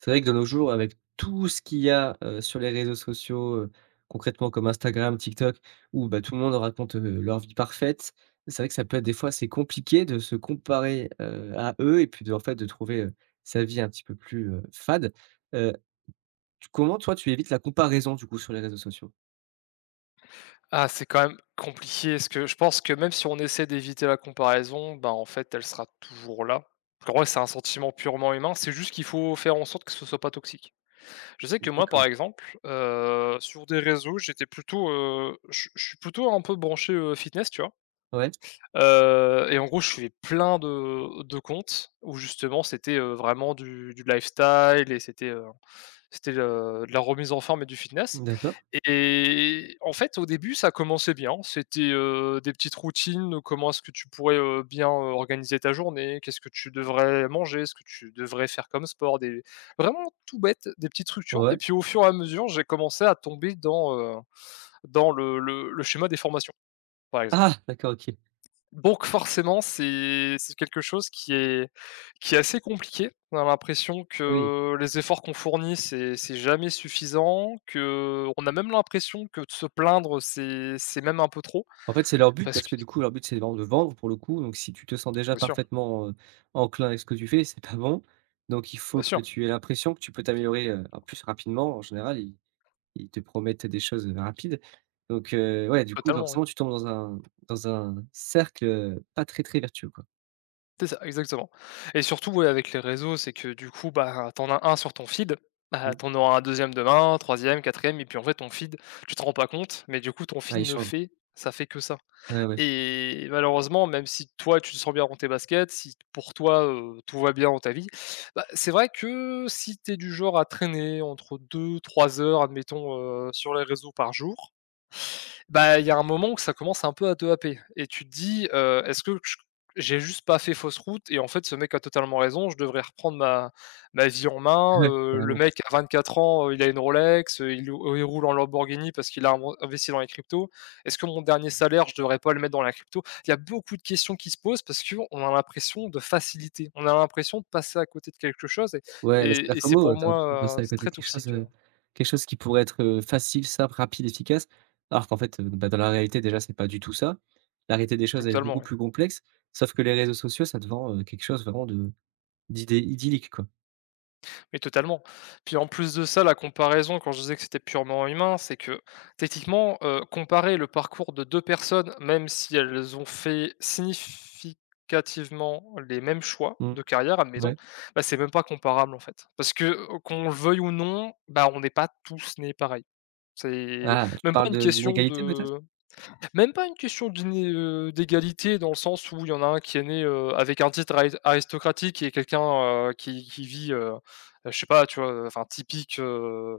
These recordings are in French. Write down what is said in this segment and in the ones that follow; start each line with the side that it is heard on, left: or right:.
right: C'est vrai que de nos jours avec tout ce qu'il y a, heu, sur les réseaux sociaux, heu, concrètement comme Instagram, TikTok où bah, tout le monde raconte, heu, leur vie parfaite, c'est vrai que ça peut être des fois assez compliqué de se comparer, heu, à eux et puis de en fait de trouver, heu, sa vie un petit peu plus, heu, fade. Heu. Tu comment toi, tu évites la comparaison, du coup, sur les réseaux sociaux?
left: Ah, c'est quand même, compliqué, ce que je pense que même si on essaie d'éviter la comparaison, ben, en fait elle sera toujours là. Pour moi, c'est un sentiment purement humain, c'est juste qu'il faut faire en sorte que ça soit pas toxique. Je sais que moi
right: D'accord.
left: par exemple, heu, sur des réseaux, j'étais plutôt, heu, je suis je suis plutôt un peu branché, heu, fitness, tu vois?
right: Ouais.
left: Heu, et en gros, je suivais plein de de comptes où justement, c'était, heu, vraiment du du lifestyle et c'était, heu, c'était, heu, de la remise en forme et du fitness.
right: D'accord.
left: Et et en fait au début ça commençait bien, c'était, heu, des petites routines. Comment est-ce que tu pourrais, heu, bien, heu, organiser ta journée? Qu'est-ce que tu devrais manger? Ce que tu devrais faire comme sport, des vraiment tout bête, des petites structures et
right: Ouais.
left: puis au fur et à mesure, j'ai commencé à tomber dans, heu, dans le le le schéma des formations, par exemple.
right: Ah! D'accord, OK.
left: Donc, forcément, c'est c'est quelque chose qui est qui est assez compliqué, on a l'impression
right: Oui.
left: que les efforts qu'on fournit c'est c'est jamais suffisant, que on a même l'impression que de se plaindre c'est c'est même un peu trop,
right: En fait, c'est leur but
left: parce
right: parce
left: que
right: que
left: c
right: du coup, leur but, c'est ven de vendre pour le coup, donc si tu te sens déjà
left: Bien sûr.
right: parfaitement, heu, enclin avec ce que tu fais c'est pas bon. Donc il faut
left: Bien
right: que
left: sûr.
right: tu aies l'impression que tu peux t'améliorer, heu, en plus rapidement en général ils ils te promettent, heu, des choses, heu, rapides. Donc, heu, ouais du coup
left: Totalement, oui.
right: forcément, tu tombes dans un dans un cercle, heu, pas très, très vertueux quoi.
left: C'est ça, exactement. Et surtout, ouais, avec les réseaux, c'est que, du coup, bah ah, tu en as un sur ton feed, bah,
right: Mmh.
left: tu en auras un 2e demain, un 3e, 4e et puis, en fait, ton feed, tu t'en rends pas compte, mais du coup, ton
right: Bah,
left: feed,
right: ils
left: ne
right: changent.
left: fait ça fait que ça.
right: Ouais, ouais.
left: Et malheureusement même si toi tu te sens bien dans tes baskets, si pour toi, heu, tout va bien dans ta vie, bah, c'est vrai que si tu es du genre à traîner entre 2-3 heures admettons, heu, sur les réseaux par jour, bah, il y a un moment où ça commence un peu à te happer. Et tu te dis: «Heu, est-ce que ch j'ai juste pas fait fausse route? Et en fait ce mec a totalement raison, je devrais reprendre ma ma vie en main,
right: Ouais,
left: heu, le
right: carrément.
left: mec à 24 ans, heu, il a une Rolex, heu, il ou il roule en Lamborghini parce qu'il a inven investi dans les cryptos. Est ce que mon dernier salaire, je devrais pas le mettre dans la crypto?» Il y a beaucoup de questions qui se posent parce qu'on a l'impression de facilité, on a l'impression de passer à côté de quelque chose et
right: Ouais, bah,
left: et
right: c'est-à-dire
left: et
right: comme
left: c'est
right: nous,
left: pour
right: heu. Tu as l'impression de
left: moi, heu,
right: passer à
left: c'est très
right: quelque chose,
left: toxique, heu.
right: heu, quelque chose qui pourrait être, heu, facile, simple, rapide, efficace alors qu'en fait, heu, bah dans la réalité déjà c'est pas du tout ça. La réalité des choses, elle est beaucoup
left: Totalement.
right: plus complexe sauf que les réseaux sociaux ça te vend, heu, quelque chose vraiment de d'idé idyllique quoi.
left: Mais totalement. Puis en plus de ça, la comparaison quand je disais que c'était purement humain, c'est que, techniquement, heu, comparer le parcours de 2 personnes, même si elles ont fait significativement les mêmes choix
right: Mmh.
left: de carrière, admettons,
right: Ouais.
left: bah, c'est même pas comparable en fait. Parce que, o o qu'on le veuille ou non, bah, on n'est pas tous nés pareils. C'est
right: Ah, tu
left: même pas
right: parles
left: une
right: de
left: question
right: d'inégalité peut-être?
left: de même pas une question d'iné heu, d'égalité dans le sens où il y en a un qui est né, heu, avec un titre ari aristocratique et quelqu'un, heu, qui qui vit, heu heu, je sais pas, tu vois? Heu, enfin typique, heu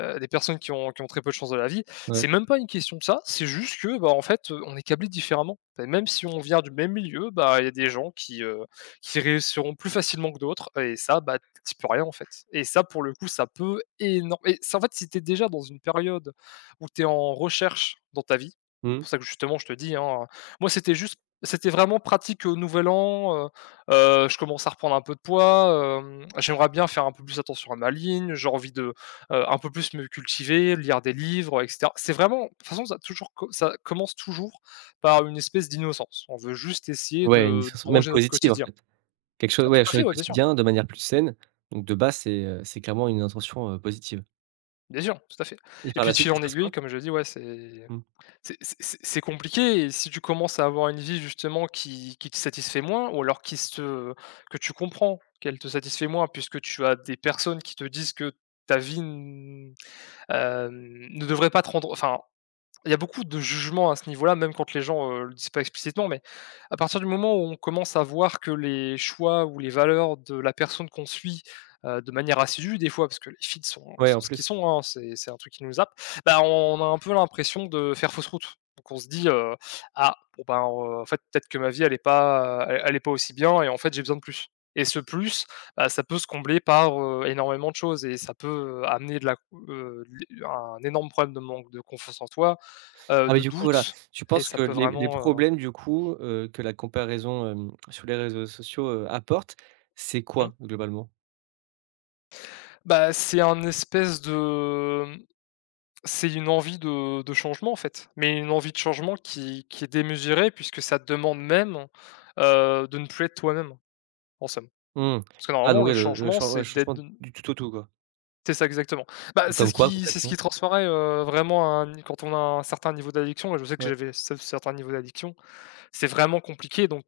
left: heu, des personnes qui ont qui ont très peu de chance dans la vie.
right: Ouais.
left: C'est même pas une question de ça, c'est juste que bah, en fait, heu, on est câblés différemment. Bah, même si on vient du même milieu, bah, il y a des gens qui, heu, qui réussiront plus facilement que d'autres et ça, bah, tu y peux rien en fait. Et ça pour le coup ça peut énor et ça, en fait, si tu es déjà dans une période où tu es en recherche dans ta vie,
right: Mmh.
left: pour ça que justement que je te dis, hein, moi c'était juste, c'était vraiment pratique, heu, Nouvel An, heu heu, je commence à reprendre un peu de poids, hem, j'aimerais bien faire un peu plus attention à ma ligne, j'ai envie de, heu, un peu plus me cultiver, lire des livres, et cetera. C'est vraiment, de toute façon ça toujours co ça commence toujours par une espèce d'innocence, on veut juste essayer
right: Ouais, une
left: de
right: discussion même
left: d'arranger notre
right: positive en
left: quotidien.
right: fait. Quelque chose
left: À
right: ouais,
left: tout
right: à
left: à fait,
right: changer au
left: ouais, bien sûr.
right: quotidien de manière plus saine. Donc de base c'est, heu, c'est clairement une intention, heu, positive.
left: Bien sûr. Tout à fait.
right: Et
left: Et
right: par
left: puis
right: la
left: de
right: suite
left: fil
right: il se
left: en
right: passe
left: aiguille,
right: quoi?
left: comme je dis, ouais c'est
right: Mmh.
left: c'est c'est c'est c'est compliqué et si tu commences à avoir une vie justement qui qui te satisfait moins, ou alors qui se que tu comprends qu'elle te satisfait moins puisque tu as des personnes qui te disent que ta vie n heu, ne devrait pas te rendre enfin, il y a beaucoup de jugement à ce niveau-là même quand les gens, heu, le disent pas explicitement, mais à partir du moment où on commence à voir que les choix ou les valeurs de la personne qu'on suit, heu, de manière assidue, des fois, parce que les feeds sont
right: Ouais,
left: sont
right: en
left: ce qu'ils
right: plus.
left: sont, hein, c'est c'est un truc qui nous happe, bah, on a un peu l'impression de faire fausse route. Donc on se dit, heu: «Ah! Bon, bah, heu, en fait, peut-être que ma vie elle est pas elle elle est pas aussi bien et en fait, j'ai besoin de plus.» Et ce plus, heu, ça peut se combler par, heu, énormément de choses et ça peut amener de la c heu, de l'é un énorme problème de manque de confiance en toi, heu,
right: Ah mais
left: de
right: du coup, voilà,
left: doute
right: tu
left: et
right: penses
left: ça
right: que
left: peut
right: les les
left: vraiment, heu.
right: problèmes du coup, heu, que la comparaison, hem, sur les réseaux sociaux, heu, apporte, c'est
left: Mmh.
right: quoi globalement?
left: Bah c'est un espèce de, mmh, c'est une envie de de changement en fait, mais une envie de changement qui qui est démesurée puisque ça demande même, heu, de ne plus être toi-même, en somme.
right: Mmh.
left: Parce que
right: Ah
left: normalement
right: donc
left: le
right: ouais le le
left: changement
right: change ouais, le
left: c'est d'être
right: changement
left: de n
right: du tout au tout quoi.
left: C'est ça, exactement. Bah,
right: Ou
left: c'est
right: comme
left: ce
right: quoi
left: qui c'est ce
right: concrètement?
left: qui transparaît, heu, vraiment, hein n quand on a un certain niveau d'addiction, et je sais que
right: Ouais.
left: j'avais cer certains niveaux d'addiction. C'est vraiment compliqué, donc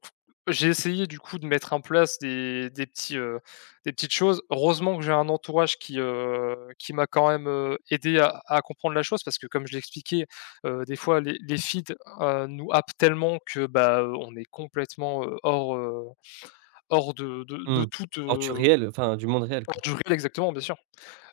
left: j'ai essayé du coup de mettre en place des des petits, heu, des petites choses. Heureusement que j'ai un entourage qui, heu, qui m'a quand même, heu, aidé à à comprendre la chose parce que comme je l'ai expliqué, heu, des fois les les feeds, heu, nous happent tellement que bah, heu, on est complètement hors, heu, hors de de de
right: Mmh,
left: toute,
right: hors du
left: heu.
right: réel, enfin, du monde réel,
left: Hors
right: quoi.
left: du réel, exactement bien sûr.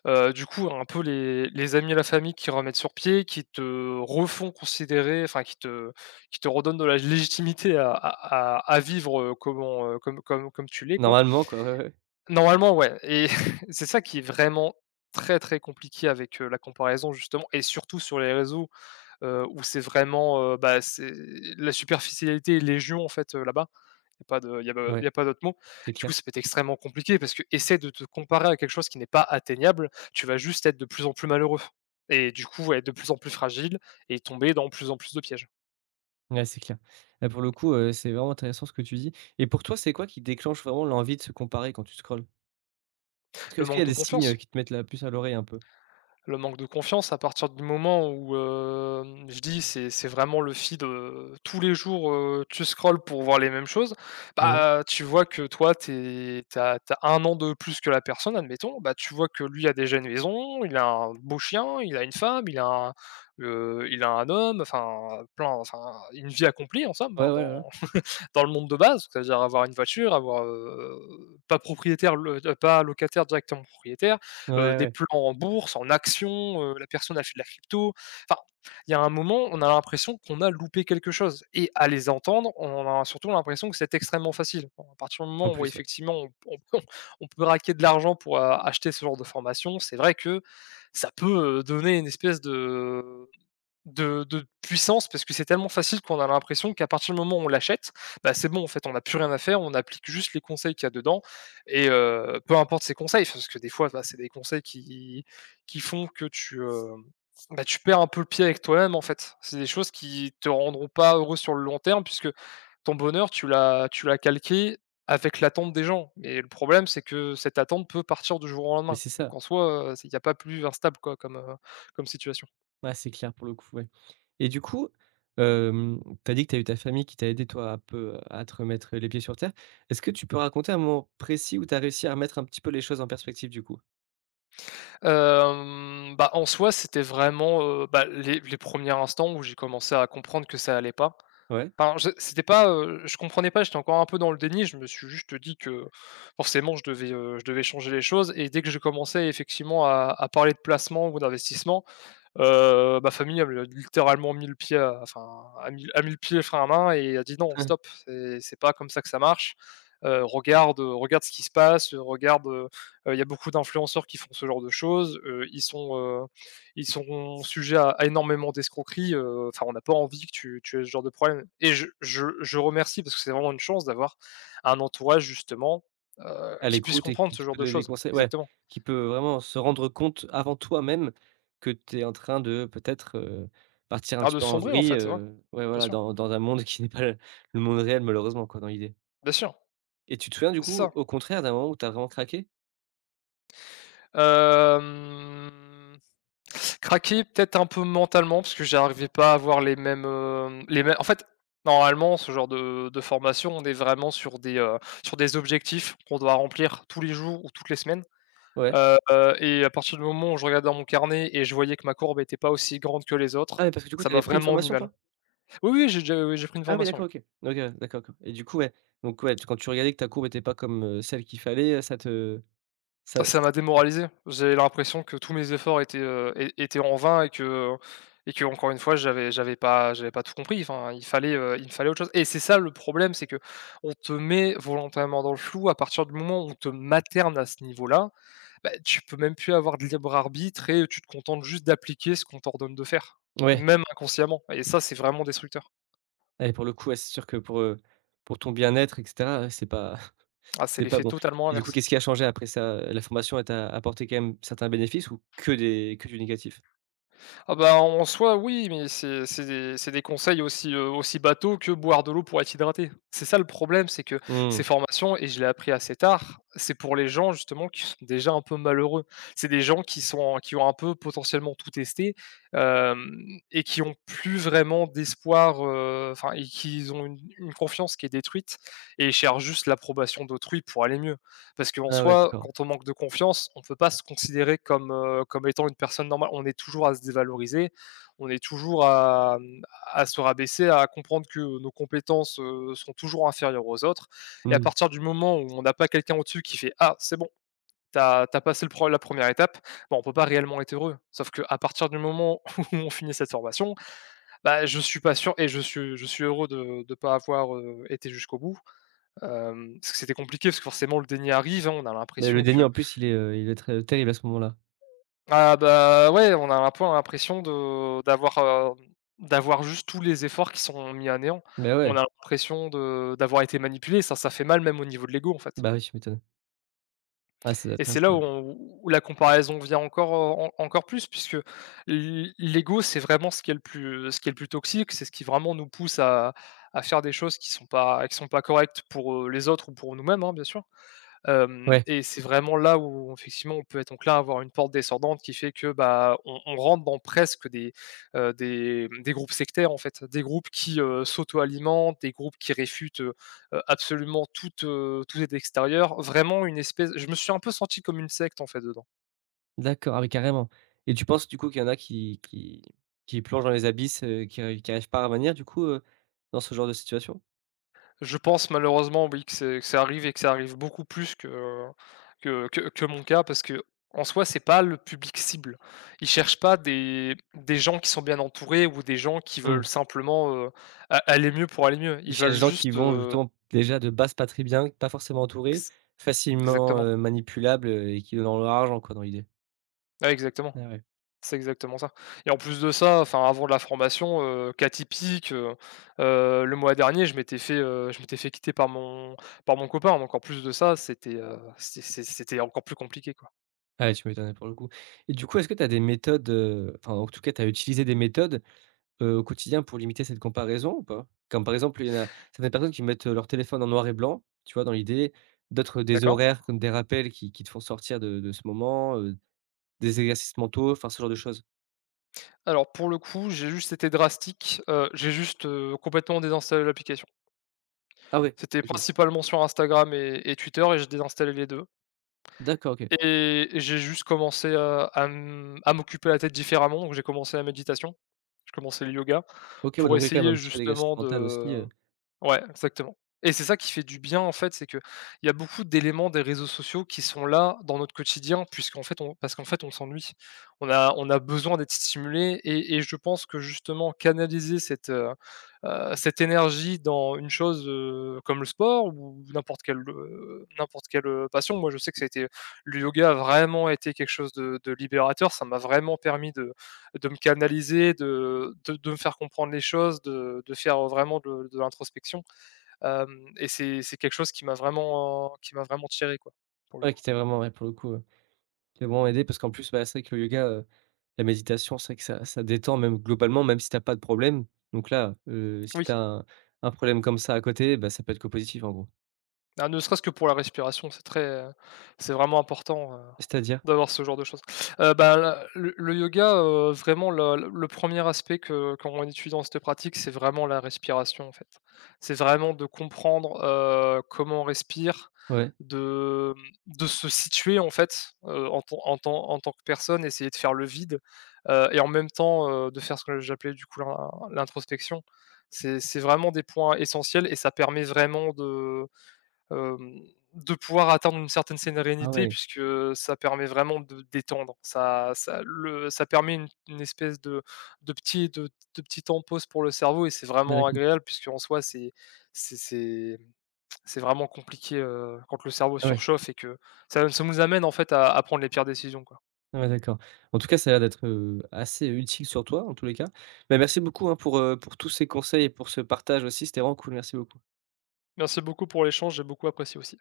left: Heu, du coup un peu les les amis et la famille qui remettent sur pied qui te refont considérer enfin qui te qui te redonnent de la légitimité à à à à vivre, heu, comment, heu, comme comme comme tu l'es quoi.
right: Normalement quoi, ouais, ouais.
left: Normalement, ouais, et c'est ça qui est vraiment très, très compliqué avec, heu, la comparaison justement et surtout sur les réseaux, heu, où c'est vraiment, heu, bah, c'est la superficialité est légion en fait, heu, là-bas. Il y a pas de il y a pas il
right: Ouais.
left: y a pas d'autres mots.
right: C'est
left: Du coup,
right: clair.
left: ça peut être extrêmement compliqué parce qu'essaie de te comparer à quelque chose qui n'est pas atteignable, tu vas juste être de plus en plus malheureux, et du coup, ouais, de plus en plus fragile et tomber dans plus en plus de pièges.
right: Ouais, c'est clair. Bah, pour le coup, heu, c'est vraiment intéressant ce que tu dis. Et pour toi, c'est quoi qui déclenche vraiment l'envie de se comparer quand tu scrolles? Est-ce que est
left: Le
right: ce qu'il y a
left: manque de
right: des signes heu,
left: confiance.
right: qui te mettent la puce à l'oreille, un peu?
left: Le manque de confiance. A partir du moment où, hem, je dis c'est c'est vraiment le feed, heu, tous les jours. Heu, tu scrolles pour voir les mêmes choses.
right: Mmh.
left: Bah, tu vois que, toi, tu es tu as tu as 1 de plus que la personne, admettons. Bah, tu vois que lui a déjà une maison, il a un beau chien, il a une femme, il a, heu, il a un homme, enfin plein enfin une vie accomplie, en somme.
right: Ouais,
left: Hein,
right: ouais, ouais.
left: dans dans le monde de base. C'est-à-dire avoir une voiture, avoir, heu pas propriétaire, lo heu, pas locataire, directement propriétaire,
right: Ouais,
left: heu, des
right: ouais.
left: plans en bourse, en actions, heu, la personne elle fait de la crypto. Enfin, il y a un moment on a l'impression qu'on a loupé quelque chose. Et à les entendre, on a surtout l'impression que c'est extrêmement facile. À partir du
right: En
left: moment où,
right: plus, ouais.
left: effectivement, on p on on peut raquer de l'argent pour acheter ce genre de formation, c'est vrai que ça peut, heu, donner une espèce de de de puissance, parce que c'est tellement facile qu'on a l'impression qu'à partir du moment où on l'achète, bah, c'est bon, en fait, on a plus rien à faire. On applique juste les conseils qu'il y a dedans. Et heu, peu importe ces conseils, parce que des fois, bah c'est des conseils qui qui font que tu, heu, bah, tu perds un peu le pied avec toi-même, en fait. C'est des choses qui te rendront pas heureux sur le long terme, puisque ton bonheur, tu l'as tu l'as calqué avec l'attente des gens. Et le problème, c'est que cette attente peut partir du jour au
right: Mais,
left: lendemain.
right: c'est
left: Donc,
right: ça.
left: en soi, heu, c'est il y a pas plus instable, quoi, comme, heu, comme situation.
right: Ouais, c'est clair, pour le coup, ouais. Et du coup, hem, tu as dit que tu as eu ta famille qui t'a aidé, toi, un peu à te remettre, heu, les pieds sur terre. Est ce que tu peux raconter un moment précis où tu as réussi à remettre un petit peu les choses en perspective, du coup?
left: Hem, bah, en soi, c'était vraiment, heu, bah, les les premiers instants où j'ai commencé à comprendre que ça allait pas.
right: Ouais.
left: Pardon, je c'était pas, heu, je comprenais pas, j'étais encore un peu dans le déni. Je me suis juste dit que, forcément, je devais, heu, je devais changer les choses. Et dès que j'ai commencé, effectivement, à à parler de placement ou d'investissement, heu, ma famille elle a littéralement mis le pied à enfin, a mis a mis le pied le frein à main et a dit: «Non, stop, c'est c'est pas comme ça que ça marche. Heu, regarde, heu, regarde ce qui se passe. Heu regarde, heu, heu, il y a beaucoup d'influenceurs qui font ce genre de choses, heu, ils sont heu, ils sont sujets à énormément d'escroqueries. Heu, enfin on a pas envie que tu tu aies ce genre de problème» et je je je remercie, parce que c'est vraiment une chance d'avoir un entourage, justement, heu,
right: A
left: qui puisse
right: l'écoute, et
left: comprendre
right: qui
left: ce
right: qui
left: genre
right: peut
left: de
right: donner des
left: choses,
right: conseils. Ouais,
left: exactement.
right: qui peut vraiment se rendre compte, avant toi-même, que tu es en train de peut-être, heu, partir un
left: Ah
right: petit
left: de
right: peu en
left: sombrer en
right: vrille.
left: fait, ouais.
right: Heu, ouais,
left: Bien
right: voilà,
left: sûr.
right: dans dans un monde qui n'est pas le le monde réel, malheureusement, quoi, dans l'idée.
left: Bien sûr. Beh
right: Et tu te souviens, du
left: c'est
right: coup,
left: ça.
right: au contraire, d'un moment où tu as vraiment craqué?
left: Hem. Craquer, peut-être un peu mentalement parce que j'arrivais pas à avoir les mêmes, heu, les mêmes en fait, normalement, ce genre de de formation, on est vraiment sur des, heu, sur des objectifs qu'on doit remplir tous les jours ou toutes les semaines.
right: Ouais.
left: Heu heu et à partir du moment où, je regardais dans mon carnet et je voyais que ma courbe était pas aussi grande que les
right: Ah
left: autres,
right: mais parce que du coup
left: ça
right: tu
left: m'a
right: avais pris une
left: vraiment mis
right: formation
left: mal.
right: toi?
left: Oui, oui, j'ai déjà oui, j'ai pris une
right: Ah oui,
left: formation, oui.
right: d'accord, OK. OK, ouais. D'accord d'accord et du coup, ouais, donc, ouais, tu quand tu regardais que ta courbe était pas comme, heu, celle qu'il fallait ça te Ça,
left: Ah ça m'a
right: s
left: démoralisé. J'ai l'impression que tous mes efforts étaient, heu, é étaient en vain et que, heu, et qu'encore une fois j'avais j'avais pas j'avais pas tout compris. Enfin, il fallait, heu, il me fallait autre chose. Et c'est ça le problème, c'est qu'on te met volontairement dans le flou à partir du moment où on te materne à ce niveau-là, bah, tu peux même plus avoir de libre-arbitre et tu te contentes juste d'appliquer ce qu'on t'ordonne de faire.
right: Ouais.
left: Même inconsciemment, et ça, c'est vraiment destructeur.
right: Et pour le coup ouais c'est sûr que pour, heu, pour ton bien-être et cetera c'est pas
left: Ah c'est
right: c'est pas
left: l'effet
right: bon.
left: totalement
right: Et, du coup,
left: inverse.
right: qu'est-ce qui a changé après ça, la formation elle t'a apporté quand-même certains bénéfices ou que des que du négatif?
left: Ah bah en soi oui, mais c'est c'est des c'est des conseils aussi, heu, aussi bateaux que boire de l'eau pour être hydraté. C'est ça, le problème, c'est que ces
right: Mmh.
left: formations, et je l'ai appris assez tard, c'est pour les gens, justement, qui sont déjà un peu malheureux. C'est des gens qui sont qui ont un peu potentiellement tout testé, hem et qui ont plus vraiment d'espoir, heu, enfin et qu'ils ont une une confiance qui est détruite et ils cherchent juste l'approbation d'autrui pour aller mieux. Parce qu'en
right: Ah ouais,
left: soi,
right: d'accord.
left: quand on manque de confiance, on peut pas se considérer comme heu, comme étant une personne normale. On est toujours à se dévaloriser, on est toujours à mmh, à se rabaisser, à comprendre que nos compétences, heu, seront toujours inférieures aux autres. Et, à
right: Mmh.
left: partir du moment où, on a pas quelqu'un au-dessus qui fait: «Ah, c'est bon, tu as tu as passé le pro la 1ère étape.» bah, on peut pas réellement être heureux. Sauf, qu'à partir du moment où, on finit cette formation, bah, je suis pas sûr, et je suis je suis heureux de de pas avoir, heu, été jusqu'au bout, hem, parce que c'était compliqué, parce que forcément, le déni arrive, hein, on a
right: Mais le
left: l'impression
right: déni
left: que
right: en plus il est, heu, il doit être terrible à ce moment-là.
left: Ah bah ouais on a l'un peu l'impression de, heu, d'avoir, hem, d'avoir juste tous les efforts qui sont mis à néant,
right: Beh ouais.
left: on a impression de d'avoir été manipulé, ça ça fait mal même au niveau de l'ego en fait.
right: Bah, ouais, tu m'étonnes. Ah ça doit être
left: Et c'est là où
right: casse-gueule.
left: on où la comparaison vient encore, heu, en encore plus puisque l l l'ego, c'est vraiment ce qui est le plus ce qui est le plus toxique. C'est ce qui vraiment nous pousse à à faire des choses qui sont pas qui sont pas correctes pour, heu, les autres ou pour nous-mêmes, hein, bien sûr. Hem
right: Ouais.
left: et c'est vraiment là où, effectivement, on peut donc là avoir une pente descendante qui fait que bah, on on rentre dans presque des, heu, des des groupes sectaires, en fait. Des groupes qui, heu, s'auto-alimentent, des groupes qui réfutent, heu heu, absolument toute, heu, toute aide extérieure, vraiment une espèce, je me suis un peu senti comme une secte, en fait, dedans.
right: D'accord. Ah oui, carrément. Et, tu penses du coup, qu'il y en a qui qui qui plongent dans les abysses, qui qui arrivent pas à revenir, du coup, heu, dans ce genre de situation?
left: Je pense malheureusement, oui, que c'est que ça arrive et que ça arrive beaucoup plus que que que mon cas parce qu'en soi, c’est pas le public cible. Ils cherchent pas des des gens qui sont bien entourés ou des gens qui
right: Mmh.
left: veulent simplement, heu, a aller mieux pour aller mieux.
right: Ils
left: Ils veulent
right: cherchent des gens qui
left: juste,
right: vont,
left: heu
right: justement, déjà de base, pas très bien, pas forcément entourés,
left: Ex
right: facilement,
left: exactement.
right: heu, manipulables, heu et qui donneront leur argent quoi dans l'idée.
left: Ah, exactement,
right: Ah ouais.
left: c'est exactement ça. Et en plus de ça, enfin avant la formation, heu, cas typique, heu, heu, le mois dernier je m'étais fait, heu, je m'étais fait quitter par mon par mon copain, donc en plus de ça c'était, heu, c c c'était encore plus compliqué quoi.
right: Ah ouais, tu m'étonnes, ouais, pour le coup. Et du coup est-ce que tu as des méthodes, heu, enfin en tout cas tu as utilisé des méthodes, heu, au quotidien pour limiter cette comparaison ou pas? Comme par exemple, heu, il y en a certaines personnes qui mettent heu, leur téléphone en noir et blanc, tu vois dans l'idée? D'autres des
left: D'accord.
right: horaires comme des rappels qui qui te font sortir de de ce moment heu, des exercices mentaux, enfin ce genre de choses.
left: Alors pour le coup, j'ai juste été drastique, heu, j'ai juste heu, complètement désinstallé l'application.
right: Ah ouais,
left: C'était
right: OK.
left: principalement sur Instagram et et Twitter, et j'ai désinstallé les 2.
right: D'accord, OK.
left: Et j'ai juste commencé à à m à m'occuper la tête différemment, donc j'ai commencé la méditation. J'ai commencé le yoga
right: OK. Ouais,
left: pour
right: dans tous les cas même
left: essayer
right: un petit peu d'exercice
left: justement
right: mental aussi,
left: de
right: heu.
left: ouais, exactement. Et c'est ça qui fait du bien en fait, c'est que il y a beaucoup d'éléments des réseaux sociaux qui sont là, dans notre quotidien puisqu'en fait on parce qu'en fait on s'ennuie. On a on a besoin d'être stimulés et et je pense que justement canaliser cette heu, heu, cette énergie dans une chose heu, comme le sport ou n'importe quelle, heu, n'importe quelle heu, passion. Moi je sais que ça été le yoga a vraiment été quelque chose de de libérateur, ça m'a vraiment permis de de me canaliser, de de de me faire comprendre les choses, de de faire, heu, vraiment de de l'introspection. Hem, et c'est c'est quelque chose qui m'a vraiment qui m'a vraiment tiré quoi. Pour le
right: Ouais,
left: coup.
right: qui t'a vraiment, ouais, pour le coup heu, qui t'a vraiment aidé parce qu'en plus bah, c'est vrai que le yoga, heu, la méditation c'est vrai que ça ça détend même globalement, même si tu as pas de problème. Donc là, heu, si tu
left: Oui.
right: as un un problème comme ça à côté bah, ça peut être que positif en gros.
left: Ah, ne serait-ce que pour la respiration, c'est très heu, c'est vraiment important heu,
right: C'est-à-dire?
left: d'avoir ce genre de choses. Heu, bah, la le le yoga heu, vraiment la le 1er aspect que qu'on étudie dans cette pratique, c'est vraiment la respiration, en fait. C'est vraiment de comprendre heu, comment on respire.
right: Ouais.
left: De, mmh, de se situer en fait, heu, en tant en tant en tant que personne, essayer de faire le vide. Heu, et en même temps heu, de faire ce que j'appelais du coup l'in l'introspection. C'est c'est vraiment des points essentiels et ça permet vraiment de hem, de pouvoir atteindre une certaine
right: Ah
left: sérenité
right: ouais.
left: puisque heu, ça permet vraiment de détendre. Ça ça le ça permet une une espèce de de petit de de petit temps de pause pour le cerveau et c'est
right: Ah
left: vraiment
right: d'accord.
left: agréable puisqu'en soi c'est c'est c'est mmh, c'est vraiment compliqué, heu, quand le cerveau
right: Ah ouais.
left: surchauffe et que ça ça nous amène en fait à à prendre les pires décisions, quoi.
right: Ah ouais d'accord. En tout cas ça a l'air d'être, heu, assez utile sur toi, en tous les cas. Bah, merci beaucoup hein, pour heu, pour tous ces conseils et pour ce partage aussi. C'était vraiment cool. Merci beaucoup.
left: Merci beaucoup pour l'échange, j'ai beaucoup apprécié aussi.